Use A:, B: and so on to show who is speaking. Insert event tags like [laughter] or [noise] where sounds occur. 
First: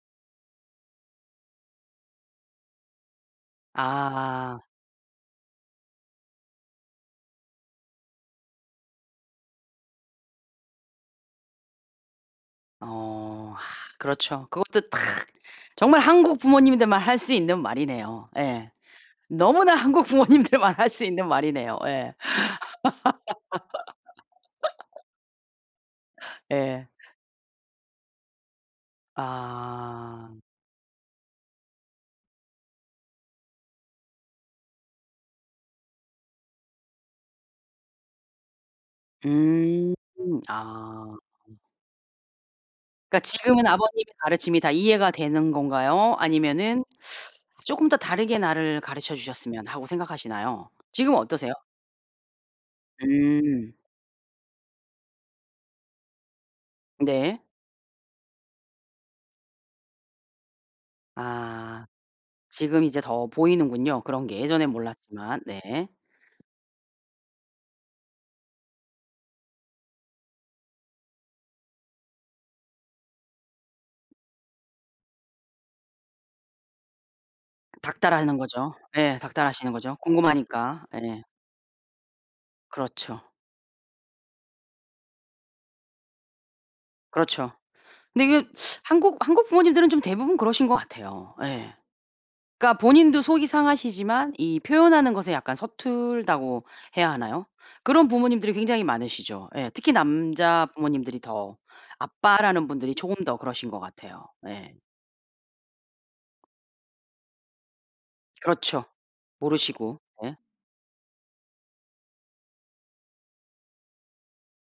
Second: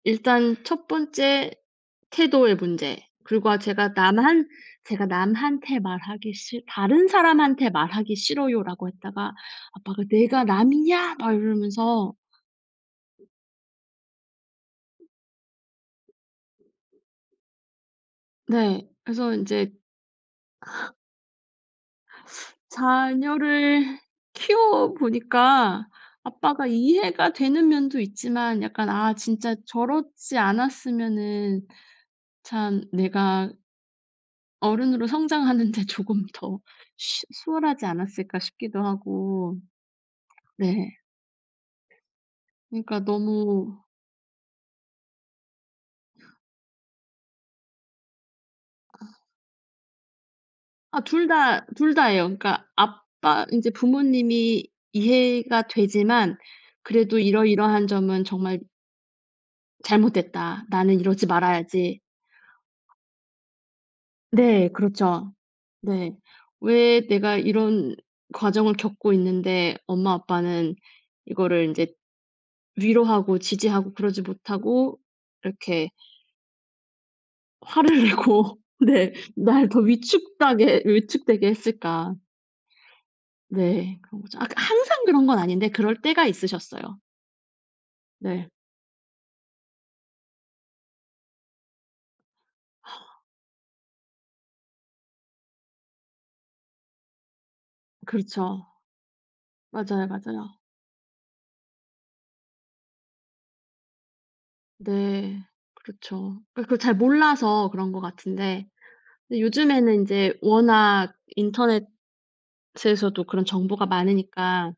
A: 일단 1 번째 태도의 문제. 그리고 제가 "남한
B: 아.
A: 제가 남한테 말하기 싫 다른 사람한테 말하기 싫어요."라고 했다가 "아빠가 내가 남이냐?" 막 이러면서.
B: 어. 아 그렇죠. 그것도 딱 정말 한국 부모님들만 할 수 있는 말이네요. 예.
A: 네 그래서 인제
B: 너무나 한국 부모님들만 할
A: [laughs]
B: 수 있는 말이네요. 예.
A: [sucks teeth] 자녀를 키워
B: [laughs]
A: 보니까 아빠가
B: 예.
A: 이해가 되는 면도 있지만 약간 '아 진짜
B: 아.
A: 저렇지 않았으면은 참 내가' '어른으로 성장하는 데 조금 더 쉬 수월하지 않았을까?' 싶기도 하고.
B: 음.
A: 네.
B: 아.
A: 그니까
B: 그러니까 지금은
A: 너무
B: 아버님의 가르침이 다 이해가 되는 건가요? 아니면은 [sucks teeth] '조금 더 다르게 나를
A: 아.
B: 가르쳐 주셨으면.' 하고 생각하시나요?
A: 아
B: 지금은
A: 2
B: 어떠세요?
A: 다, 2 다예요. 그니까 '아빠 이제
B: 음.
A: 부모님이 이해가 되지만 그래도
B: 네.
A: 이러이러한 점은 정말' '잘못됐다. 나는 이러지
B: 아.
A: 말아야지.'
B: 지금 이제 더 보이는군요, 그런게.
A: 네,
B: 예전엔
A: 그렇죠.
B: 몰랐지만. 네.
A: 네. '왜 내가 이런 과정을 겪고 있는데 엄마 아빠는 이거를 인제 위로하고 지지하고 그러지 못하고 이렇게 화를
B: 닦달하는
A: 내고'
B: 거죠.
A: 네.
B: 예.
A: '날
B: 닦달하시는
A: 더
B: 거죠.
A: 위축다게
B: 궁금하니까. 예.
A: 위축되게 했을까.'
B: 그렇죠.
A: 네. 그런거죠. 아 그러니까 항상 그런 건 아닌데 그럴 때가 있으셨어요.
B: 그렇죠. 근데 이게
A: 네.
B: [sucks teeth] 한국 한국 부모님들은 좀 대부분 그러신 것 같아요. 예. 그러니까 본인도
A: [gasps]
B: 속이 상하시지만 이 표현하는 것에 약간 서툴다고 해야 하나요? 그런 부모님들이
A: 그렇죠.
B: 굉장히 많으시죠. 예. 특히
A: 맞아요 맞아요.
B: 남자 부모님들이 더. 아빠라는 분들이 조금 더 그러신 것 같아요. 예.
A: 네 그렇죠. 그러니까 그걸 잘 몰라서 그런 것 같은데
B: 그렇죠.
A: 근데
B: 모르시고.
A: 요즘에는 이제
B: 예.
A: 워낙 인터넷에서도 그런 정보가 많으니까